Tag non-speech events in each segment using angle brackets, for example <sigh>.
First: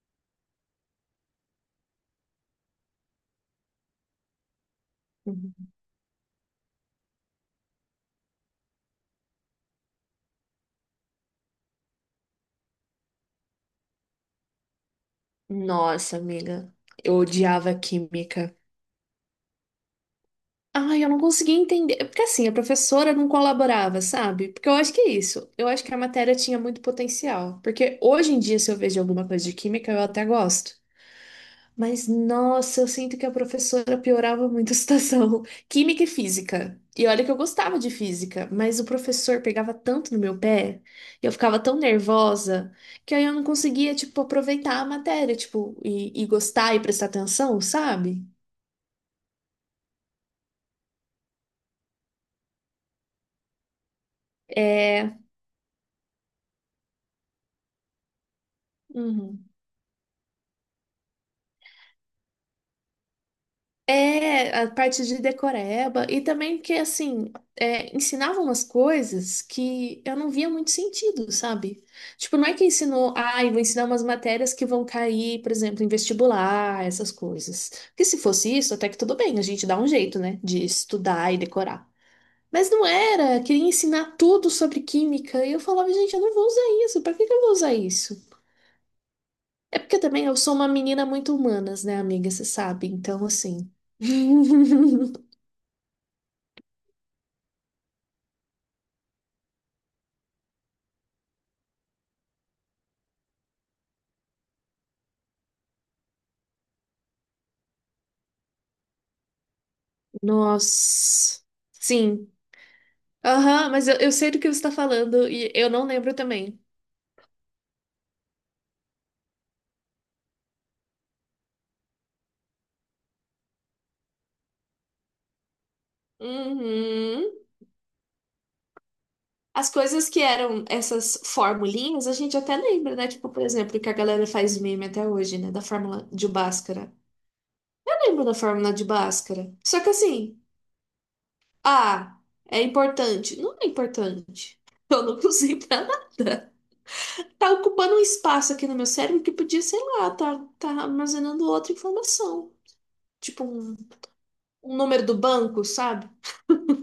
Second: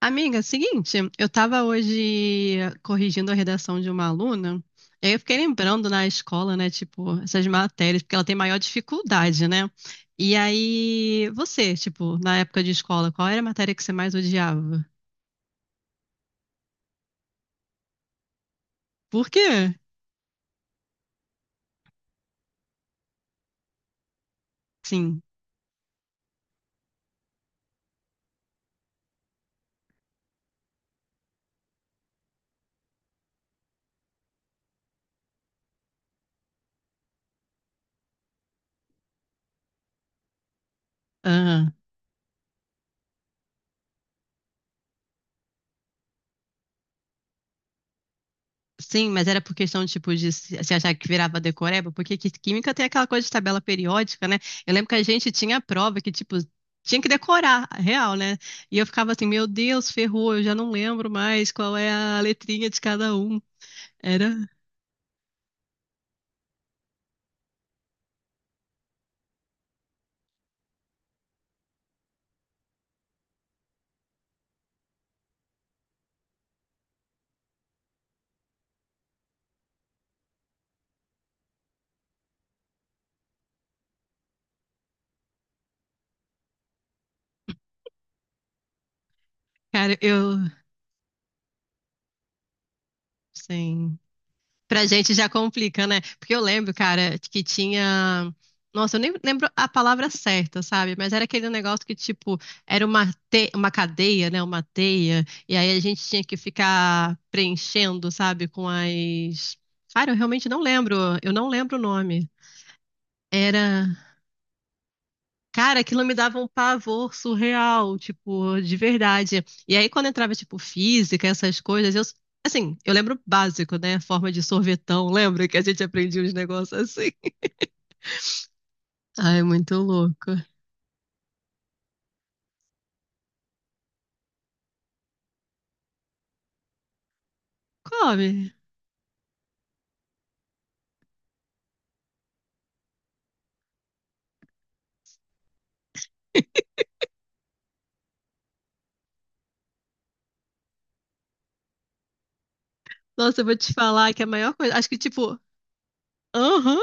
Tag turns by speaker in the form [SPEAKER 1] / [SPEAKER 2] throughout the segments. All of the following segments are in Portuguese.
[SPEAKER 1] Amiga, seguinte, eu tava hoje corrigindo a redação de uma aluna, e aí eu fiquei
[SPEAKER 2] Uhum.
[SPEAKER 1] lembrando na escola, né, tipo, essas matérias, porque ela tem maior dificuldade, né? E aí, você, tipo, na época de escola, qual era a matéria que você mais odiava?
[SPEAKER 2] Nossa, amiga, eu odiava química.
[SPEAKER 1] Por quê?
[SPEAKER 2] Ai, eu não conseguia entender. Porque assim, a professora não colaborava, sabe? Porque eu acho que é
[SPEAKER 1] Sim.
[SPEAKER 2] isso. Eu acho que a matéria tinha muito potencial. Porque hoje em dia, se eu vejo alguma coisa de química, eu até gosto. Mas, nossa, eu sinto que a professora piorava muito a situação. <laughs> Química e física. E olha que eu gostava de física, mas o professor pegava tanto no meu pé, eu ficava tão nervosa, que aí eu não conseguia, tipo, aproveitar a matéria, tipo, e gostar e prestar atenção, sabe?
[SPEAKER 1] Sim, mas era por questão, tipo, de se achar que virava decoreba, química tem aquela coisa de tabela periódica, né? Eu lembro que a
[SPEAKER 2] É.
[SPEAKER 1] gente tinha a prova que, tipo, tinha que decorar, real, né? E eu ficava assim,
[SPEAKER 2] Uhum.
[SPEAKER 1] meu Deus, ferrou, eu já não lembro mais qual é a letrinha de cada um. Era,
[SPEAKER 2] É, a parte de decoreba, e também que, assim, ensinava umas coisas que eu não via muito sentido, sabe? Tipo, não é que ensinou, ai, vou ensinar umas matérias que vão cair, por exemplo, em vestibular, essas coisas. Porque se fosse isso, até que tudo bem, a gente dá um jeito, né, de estudar e decorar. Mas não era, queria ensinar tudo sobre química, e eu falava, gente, eu não vou usar isso, pra que que eu vou usar isso? É
[SPEAKER 1] cara,
[SPEAKER 2] porque também
[SPEAKER 1] eu,
[SPEAKER 2] eu sou uma menina muito humanas, né, amiga, você sabe, então, assim.
[SPEAKER 1] sim. Pra gente
[SPEAKER 2] <laughs>
[SPEAKER 1] já complica, né? Porque eu lembro, cara, que tinha. Nossa, eu nem lembro a palavra certa, sabe? Mas era aquele negócio que, tipo, era uma, uma cadeia, né? Uma teia. E aí a gente tinha que ficar preenchendo, sabe? Com as. Cara, eu realmente não lembro. Eu
[SPEAKER 2] Nossa.
[SPEAKER 1] não lembro o nome.
[SPEAKER 2] Sim. Aham, mas
[SPEAKER 1] Era.
[SPEAKER 2] eu sei do que você está falando e eu
[SPEAKER 1] Cara,
[SPEAKER 2] não
[SPEAKER 1] aquilo me
[SPEAKER 2] lembro
[SPEAKER 1] dava um
[SPEAKER 2] também.
[SPEAKER 1] pavor surreal, tipo, de verdade. E aí, quando entrava, tipo, física, essas coisas, eu, assim, eu lembro o básico, né? Forma de sorvetão, <laughs> lembra que a gente aprendia uns negócios assim?
[SPEAKER 2] Uhum.
[SPEAKER 1] Ai,
[SPEAKER 2] As
[SPEAKER 1] muito
[SPEAKER 2] coisas que
[SPEAKER 1] louco.
[SPEAKER 2] eram essas formulinhas, a gente até lembra, né? Tipo, por exemplo, que a galera faz meme até hoje, né? Da fórmula de Bhaskara. Eu lembro da
[SPEAKER 1] Come.
[SPEAKER 2] fórmula de Bhaskara. Só que assim, ah, é importante. Não é importante. <laughs> Eu não usei pra nada. Tá ocupando um espaço aqui no meu cérebro que podia, sei lá, tá armazenando outra informação.
[SPEAKER 1] Nossa, eu
[SPEAKER 2] Tipo
[SPEAKER 1] vou te
[SPEAKER 2] um
[SPEAKER 1] falar que a maior
[SPEAKER 2] um
[SPEAKER 1] coisa. Acho que,
[SPEAKER 2] número do
[SPEAKER 1] tipo,
[SPEAKER 2] banco, sabe?
[SPEAKER 1] aham.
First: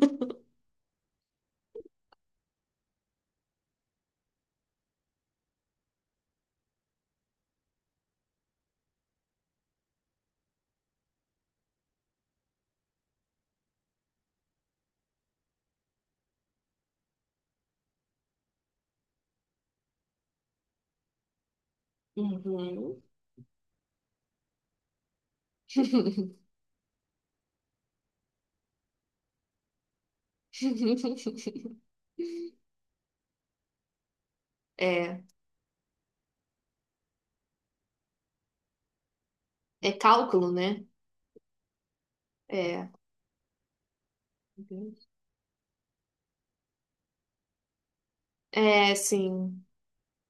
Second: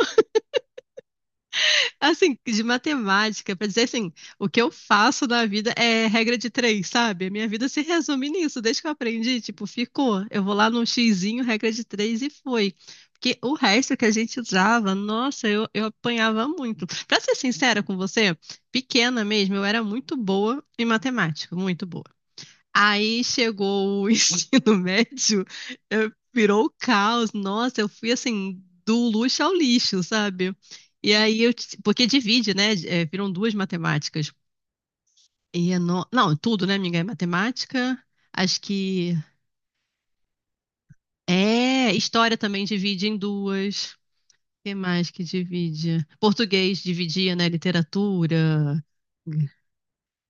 [SPEAKER 1] Assim, de matemática, pra dizer assim, o que eu faço na vida é regra de três, sabe? A minha vida se resume nisso, desde que eu aprendi, tipo, ficou. Eu vou lá num xizinho, regra de três e foi. Porque o resto que a gente usava, nossa, eu apanhava muito. Pra ser sincera com você, pequena mesmo, eu era muito boa em matemática, muito boa.
[SPEAKER 2] Uhum.
[SPEAKER 1] Aí chegou o <laughs> ensino médio,
[SPEAKER 2] <laughs>
[SPEAKER 1] virou o caos. Nossa, eu fui assim, do luxo ao lixo, sabe? E aí eu. Porque divide, né? É, viram duas matemáticas.
[SPEAKER 2] É,
[SPEAKER 1] E é não, tudo, né, amiga? É matemática. Acho que.
[SPEAKER 2] é cálculo, né?
[SPEAKER 1] É, história também
[SPEAKER 2] É,
[SPEAKER 1] divide em duas. O que mais que divide? Português dividia, né? Literatura.
[SPEAKER 2] é, sim.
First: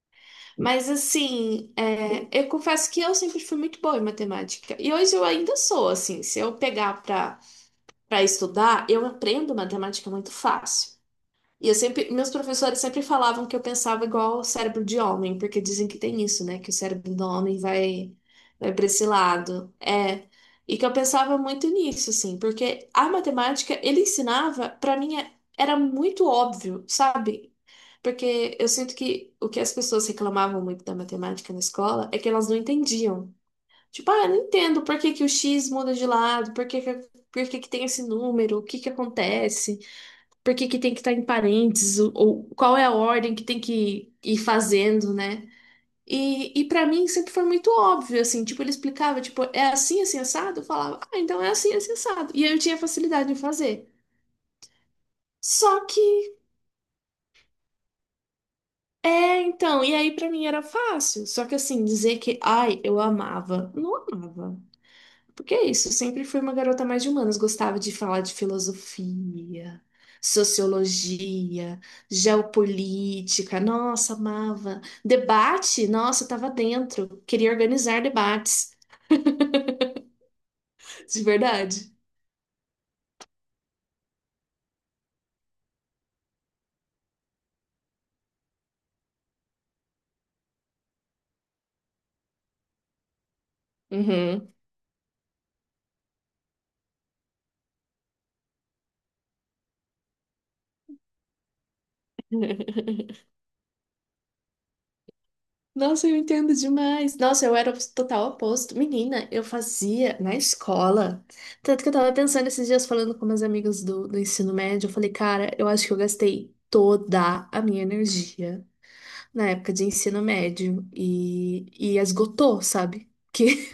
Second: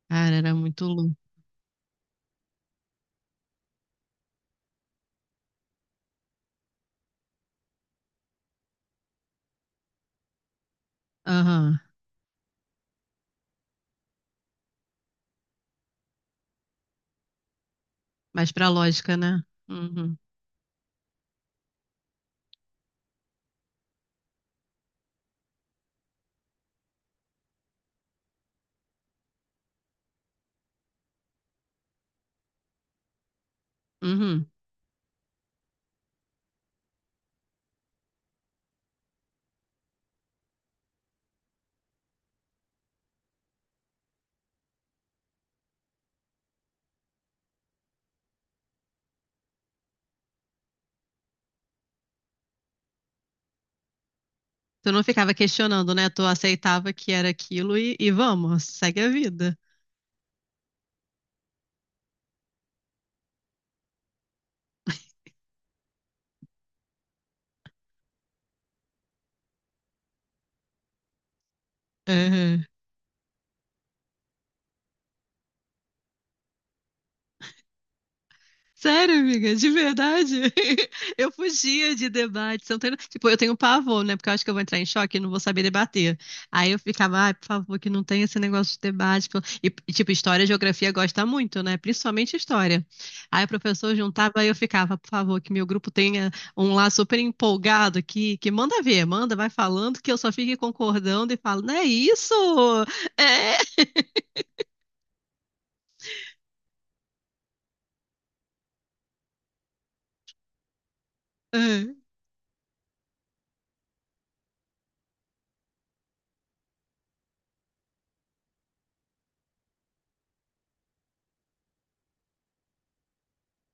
[SPEAKER 1] Cara, era muito
[SPEAKER 2] Mas
[SPEAKER 1] louco.
[SPEAKER 2] assim, eu confesso que eu sempre fui muito boa em matemática. E hoje eu ainda sou, assim, se eu pegar para estudar, eu aprendo matemática muito fácil. E eu
[SPEAKER 1] Aham.
[SPEAKER 2] sempre, meus professores sempre falavam que eu pensava igual o cérebro de homem, porque dizem que tem isso, né? Que o cérebro do homem vai,
[SPEAKER 1] Mais pra
[SPEAKER 2] vai para esse
[SPEAKER 1] lógica, né?
[SPEAKER 2] lado.
[SPEAKER 1] Uhum.
[SPEAKER 2] É. E que eu pensava muito nisso, assim, porque a matemática, ele ensinava, para mim, era muito óbvio, sabe? Porque eu sinto que o que as pessoas reclamavam muito da matemática na escola é que elas não entendiam. Tipo, ah, eu não
[SPEAKER 1] Uhum.
[SPEAKER 2] entendo por que que o X muda de lado, por que que tem esse número, o que que acontece por que que tem que estar em parênteses, ou qual é a ordem que tem que ir fazendo, né? E para mim sempre foi muito óbvio, assim, tipo, ele explicava, tipo, é assim, assim, assado? Eu falava, ah, então é assim, assim, assado. E aí eu tinha facilidade em fazer.
[SPEAKER 1] Tu não ficava
[SPEAKER 2] Só
[SPEAKER 1] questionando, né? Tu
[SPEAKER 2] que,
[SPEAKER 1] aceitava que era aquilo e vamos, segue a vida.
[SPEAKER 2] então, e aí pra mim era fácil. Só que assim, dizer que, ai, eu amava, não amava. Porque é isso, eu sempre fui uma garota mais de humanas, gostava de falar de filosofia, sociologia, geopolítica, nossa, amava. Debate, nossa, eu tava dentro, queria organizar debates,
[SPEAKER 1] Sério, amiga, de verdade. <laughs>
[SPEAKER 2] de
[SPEAKER 1] Eu
[SPEAKER 2] verdade.
[SPEAKER 1] fugia de debate. Você não tem- Tipo, eu tenho pavor, né? Porque eu acho que eu vou entrar em choque e não vou saber debater. Aí eu ficava, ai, por favor, que não tenha esse negócio de debate. Pô. Tipo, história e geografia gosta muito, né? Principalmente história. Aí o professor juntava e
[SPEAKER 2] Uhum.
[SPEAKER 1] eu ficava, por favor, que meu grupo tenha um lá super empolgado que manda ver, manda, vai falando, que eu só fique concordando e falo, não é isso?
[SPEAKER 2] <laughs>
[SPEAKER 1] É. <laughs>
[SPEAKER 2] Nossa, eu entendo demais. Nossa, eu era o total oposto. Menina, eu fazia na escola. Tanto
[SPEAKER 1] Ah,
[SPEAKER 2] que eu tava pensando esses dias, falando com meus amigos do ensino médio, eu falei, cara, eu acho que eu gastei toda a minha energia na época de ensino médio e esgotou, sabe? Que,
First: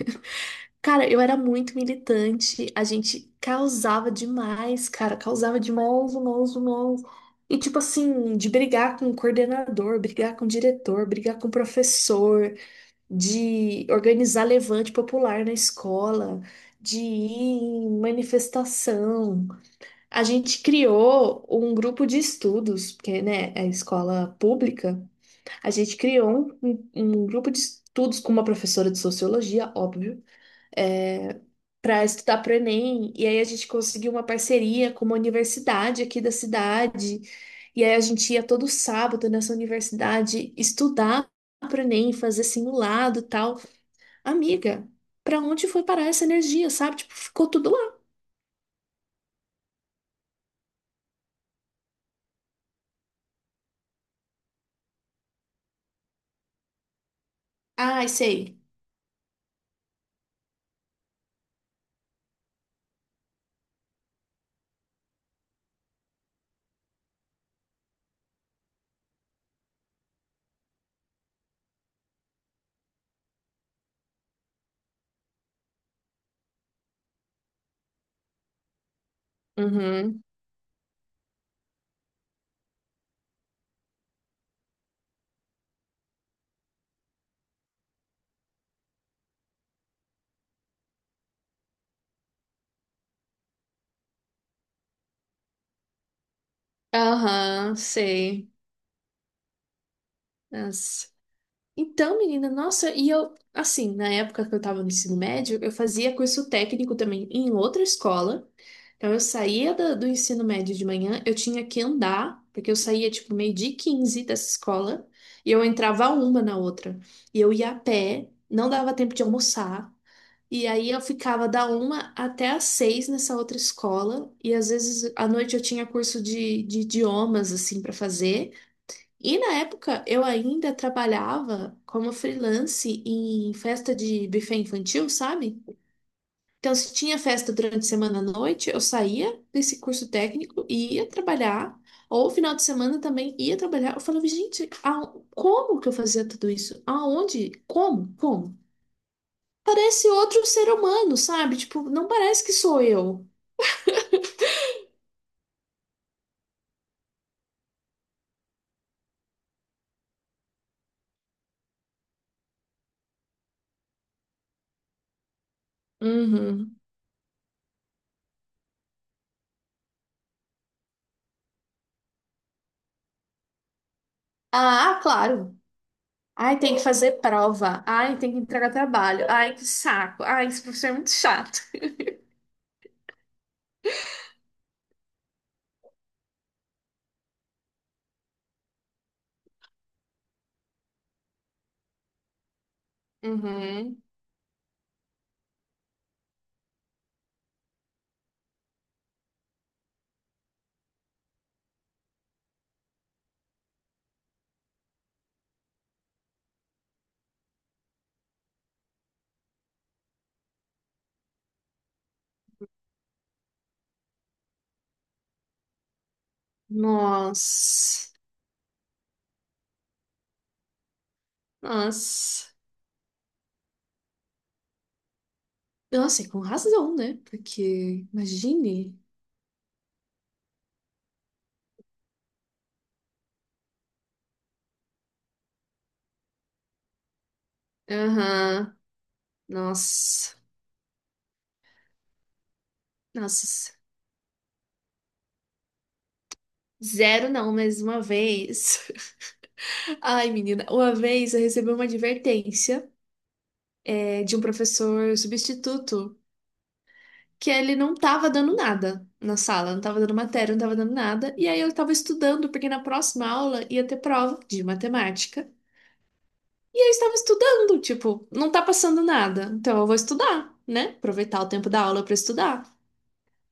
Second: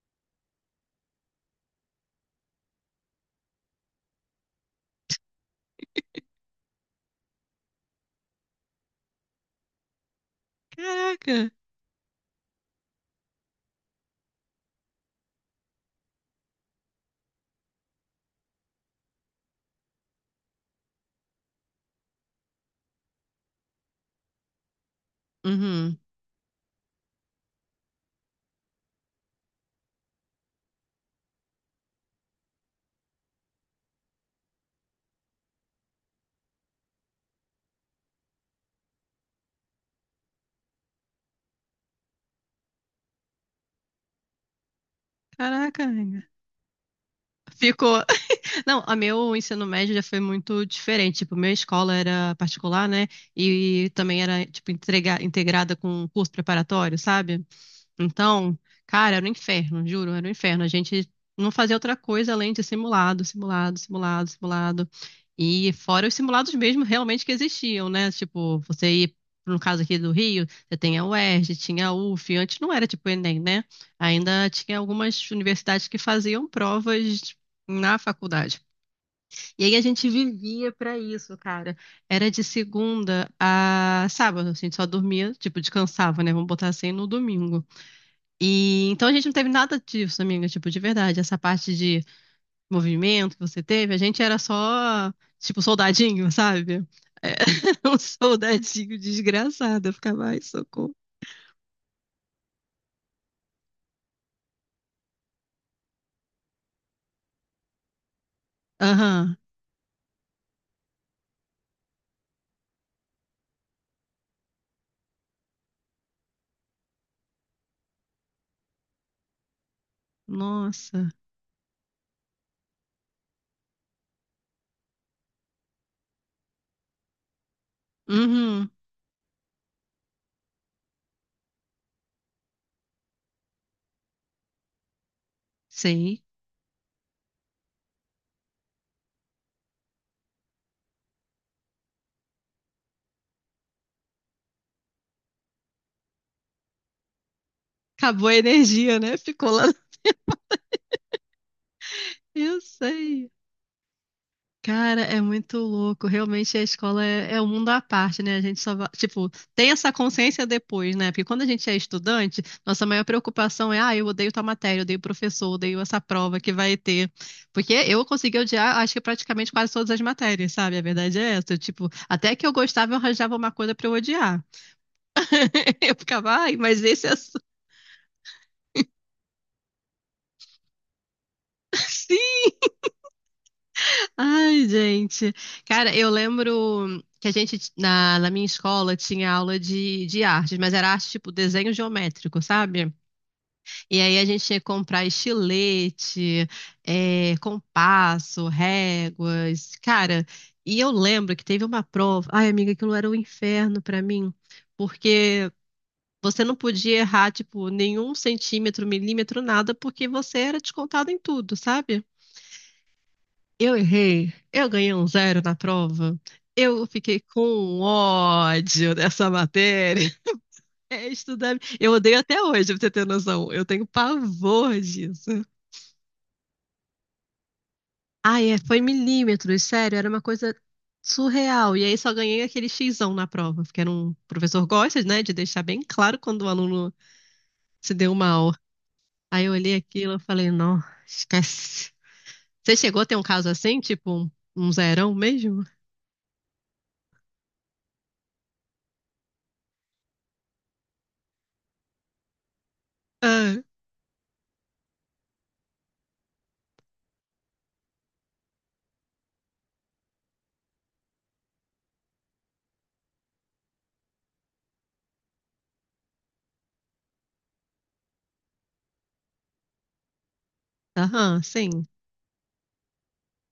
[SPEAKER 2] <laughs> cara, eu era muito militante, a gente causava demais, cara, causava demais, demais, demais. E tipo assim, de brigar com o coordenador, brigar com o diretor, brigar com
[SPEAKER 1] caraca.
[SPEAKER 2] o professor, de organizar levante popular na escola, de ir em manifestação. A gente criou um grupo de estudos, porque, né, é escola pública. A gente
[SPEAKER 1] Uhum.
[SPEAKER 2] criou um, um grupo de estudos com uma professora de sociologia, óbvio, é, para estudar para o Enem. E aí a gente conseguiu uma parceria com uma universidade aqui da cidade. E aí a gente ia todo sábado nessa universidade estudar para o Enem, fazer simulado e tal. Amiga, para onde foi
[SPEAKER 1] Caraca,
[SPEAKER 2] parar essa
[SPEAKER 1] amiga.
[SPEAKER 2] energia, sabe? Tipo, ficou tudo
[SPEAKER 1] Ficou.
[SPEAKER 2] lá.
[SPEAKER 1] Não, a meu ensino médio já foi muito diferente. Tipo, minha escola era particular, né? E também era, tipo, integrada com um curso preparatório, sabe?
[SPEAKER 2] Ai,
[SPEAKER 1] Então,
[SPEAKER 2] sei.
[SPEAKER 1] cara, era um inferno, juro, era um inferno. A gente não fazia outra coisa além de simulado, simulado, simulado, simulado. E fora os simulados mesmo realmente que existiam, né? Tipo, você ir, no caso aqui do Rio, você tem a UERJ, tinha a UF, antes não era tipo o Enem, né? Ainda tinha algumas universidades que faziam provas na faculdade. E aí a gente
[SPEAKER 2] Uhum.
[SPEAKER 1] vivia pra isso, cara. Era de segunda a sábado, a gente só dormia, tipo, descansava, né? Vamos botar assim no domingo. E então a gente não teve nada disso, amiga, tipo, de verdade, essa parte de movimento que você teve, a gente era só, tipo, soldadinho, sabe? É,
[SPEAKER 2] Aham,
[SPEAKER 1] <laughs> um
[SPEAKER 2] sei.
[SPEAKER 1] soldadinho desgraçado, eu ficava, ai, socorro.
[SPEAKER 2] Então, menina, nossa, e eu, assim, na época que eu tava no ensino médio, eu fazia curso técnico também em outra escola. Então, eu
[SPEAKER 1] Aham.
[SPEAKER 2] saía do ensino médio de manhã, eu tinha que andar, porque eu saía, tipo, meio-dia e 15 dessa escola, e eu entrava uma na outra. E eu ia a pé, não dava tempo de almoçar, e aí eu
[SPEAKER 1] Nossa.
[SPEAKER 2] ficava da uma até às seis nessa outra escola, e às vezes à noite eu tinha curso de idiomas, assim, para fazer.
[SPEAKER 1] Uhum.
[SPEAKER 2] E na época eu ainda trabalhava como freelance em festa de buffet infantil, sabe?
[SPEAKER 1] Sei.
[SPEAKER 2] Então, se tinha festa durante a semana à noite, eu saía desse curso técnico e ia trabalhar, ou final de semana também ia trabalhar. Eu falava, gente, como que eu fazia tudo isso? Aonde? Como?
[SPEAKER 1] Acabou a
[SPEAKER 2] Como?
[SPEAKER 1] energia, né? Ficou lá. <laughs>
[SPEAKER 2] Parece outro ser humano, sabe? Tipo, não parece que
[SPEAKER 1] Eu
[SPEAKER 2] sou eu.
[SPEAKER 1] sei. Cara, é muito louco. Realmente a escola é um mundo à parte, né? A gente só, tipo, tem essa consciência depois, né? Porque quando a gente é estudante, nossa maior preocupação é, ah, eu odeio tal matéria, eu odeio o professor, eu odeio essa prova que
[SPEAKER 2] Uhum.
[SPEAKER 1] vai ter. Porque eu consegui odiar, acho que praticamente quase todas as matérias, sabe? A verdade é essa. Tipo, até que eu gostava, eu arranjava uma coisa pra eu odiar.
[SPEAKER 2] Ah, claro.
[SPEAKER 1] <laughs> Eu ficava, ai,
[SPEAKER 2] Ai, tem
[SPEAKER 1] mas
[SPEAKER 2] que
[SPEAKER 1] esse
[SPEAKER 2] fazer
[SPEAKER 1] assunto.
[SPEAKER 2] prova. Ai, tem que entregar trabalho. Ai, que saco. Ai, esse professor é muito chato.
[SPEAKER 1] <laughs> Ai, gente. Cara, eu lembro que a gente, na minha escola, tinha aula de arte, mas era arte tipo desenho geométrico, sabe? E
[SPEAKER 2] Uhum.
[SPEAKER 1] aí a gente tinha que comprar estilete, compasso, réguas. Cara, e eu lembro que teve uma prova. Ai, amiga, aquilo era um inferno pra mim, porque. Você não podia errar, tipo, nenhum centímetro, milímetro, nada, porque você era descontado em tudo, sabe? Eu errei, eu ganhei um zero na prova, eu fiquei com um
[SPEAKER 2] Nossa.
[SPEAKER 1] ódio dessa matéria. <laughs> É estudar. Eu odeio até
[SPEAKER 2] Nossa.
[SPEAKER 1] hoje, pra você ter noção. Eu tenho pavor disso.
[SPEAKER 2] Nossa, e com razão, né? Porque,
[SPEAKER 1] Ah, é, foi
[SPEAKER 2] imagine.
[SPEAKER 1] milímetros, sério, era uma coisa surreal. E aí só ganhei aquele xizão na prova, porque era um o professor gosta, né, de deixar bem claro quando o aluno se deu mal.
[SPEAKER 2] Aham.
[SPEAKER 1] Aí eu olhei aquilo e
[SPEAKER 2] Nossa.
[SPEAKER 1] falei, não, esquece. Você chegou a ter um caso
[SPEAKER 2] Nossa.
[SPEAKER 1] assim, tipo um, um zerão mesmo?
[SPEAKER 2] Zero não, mas uma vez. <laughs> Ai, menina, uma vez eu recebi uma advertência
[SPEAKER 1] Ah,
[SPEAKER 2] de um professor substituto, que ele não tava dando nada na sala, não tava dando matéria, não tava dando nada. E aí eu tava estudando, porque na próxima aula ia ter prova de matemática. E eu estava estudando, tipo, não tá passando nada. Então eu vou estudar, né?
[SPEAKER 1] aham,
[SPEAKER 2] Aproveitar o tempo da
[SPEAKER 1] sim.
[SPEAKER 2] aula pra estudar.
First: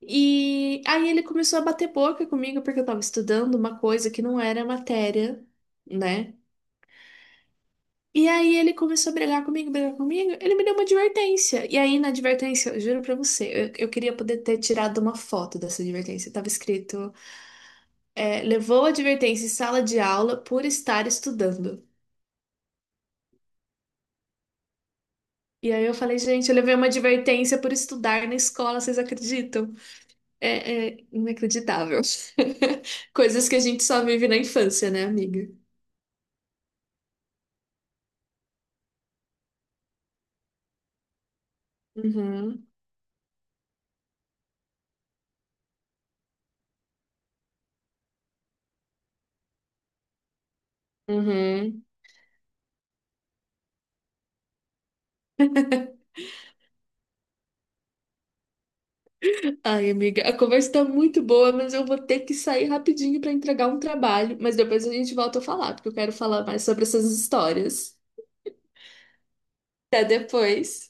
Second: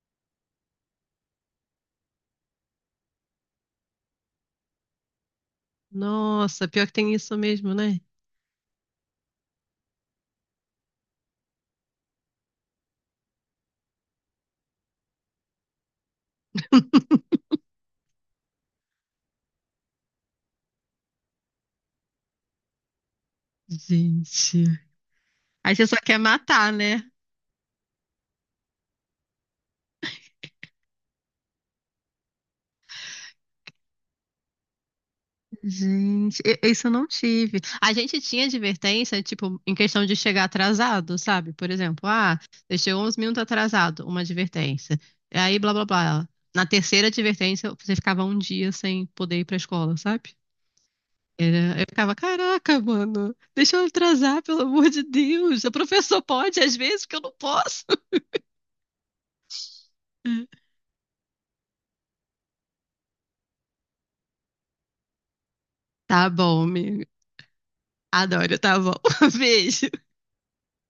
[SPEAKER 2] E aí ele começou a bater boca comigo porque eu tava estudando uma coisa que não era matéria, né?
[SPEAKER 1] Nossa, pior que tem isso mesmo, né?
[SPEAKER 2] E aí ele começou a brigar comigo, brigar comigo. Ele me deu uma advertência. E aí na advertência, eu juro pra você, eu queria poder ter tirado uma foto dessa advertência. Tava escrito, levou a advertência em sala de aula por estar estudando.
[SPEAKER 1] Gente.
[SPEAKER 2] E
[SPEAKER 1] Aí
[SPEAKER 2] aí
[SPEAKER 1] você
[SPEAKER 2] eu
[SPEAKER 1] só quer
[SPEAKER 2] falei, gente, eu
[SPEAKER 1] matar,
[SPEAKER 2] levei uma
[SPEAKER 1] né?
[SPEAKER 2] advertência por estudar na escola, vocês acreditam? É, é inacreditável. <laughs> Coisas que a gente só vive na infância, né, amiga?
[SPEAKER 1] Gente, isso eu não tive. A gente tinha advertência, tipo, em questão de chegar atrasado, sabe? Por exemplo, ah,
[SPEAKER 2] Uhum,
[SPEAKER 1] você chegou uns minutos atrasado, uma advertência. E aí, blá, blá, blá. Na terceira advertência, você ficava um dia sem poder ir pra escola, sabe?
[SPEAKER 2] uhum.
[SPEAKER 1] Eu ficava, caraca, mano, deixa eu atrasar, pelo amor de Deus. O professor pode, às vezes, porque eu não posso.
[SPEAKER 2] Ai, amiga, a
[SPEAKER 1] <laughs>
[SPEAKER 2] conversa tá muito boa, mas eu vou ter que sair rapidinho pra entregar um trabalho. Mas depois a gente volta a falar, porque eu quero
[SPEAKER 1] Tá
[SPEAKER 2] falar
[SPEAKER 1] bom,
[SPEAKER 2] mais sobre
[SPEAKER 1] amigo.
[SPEAKER 2] essas histórias.
[SPEAKER 1] Adoro, tá bom. <laughs> Beijo.
[SPEAKER 2] Até depois.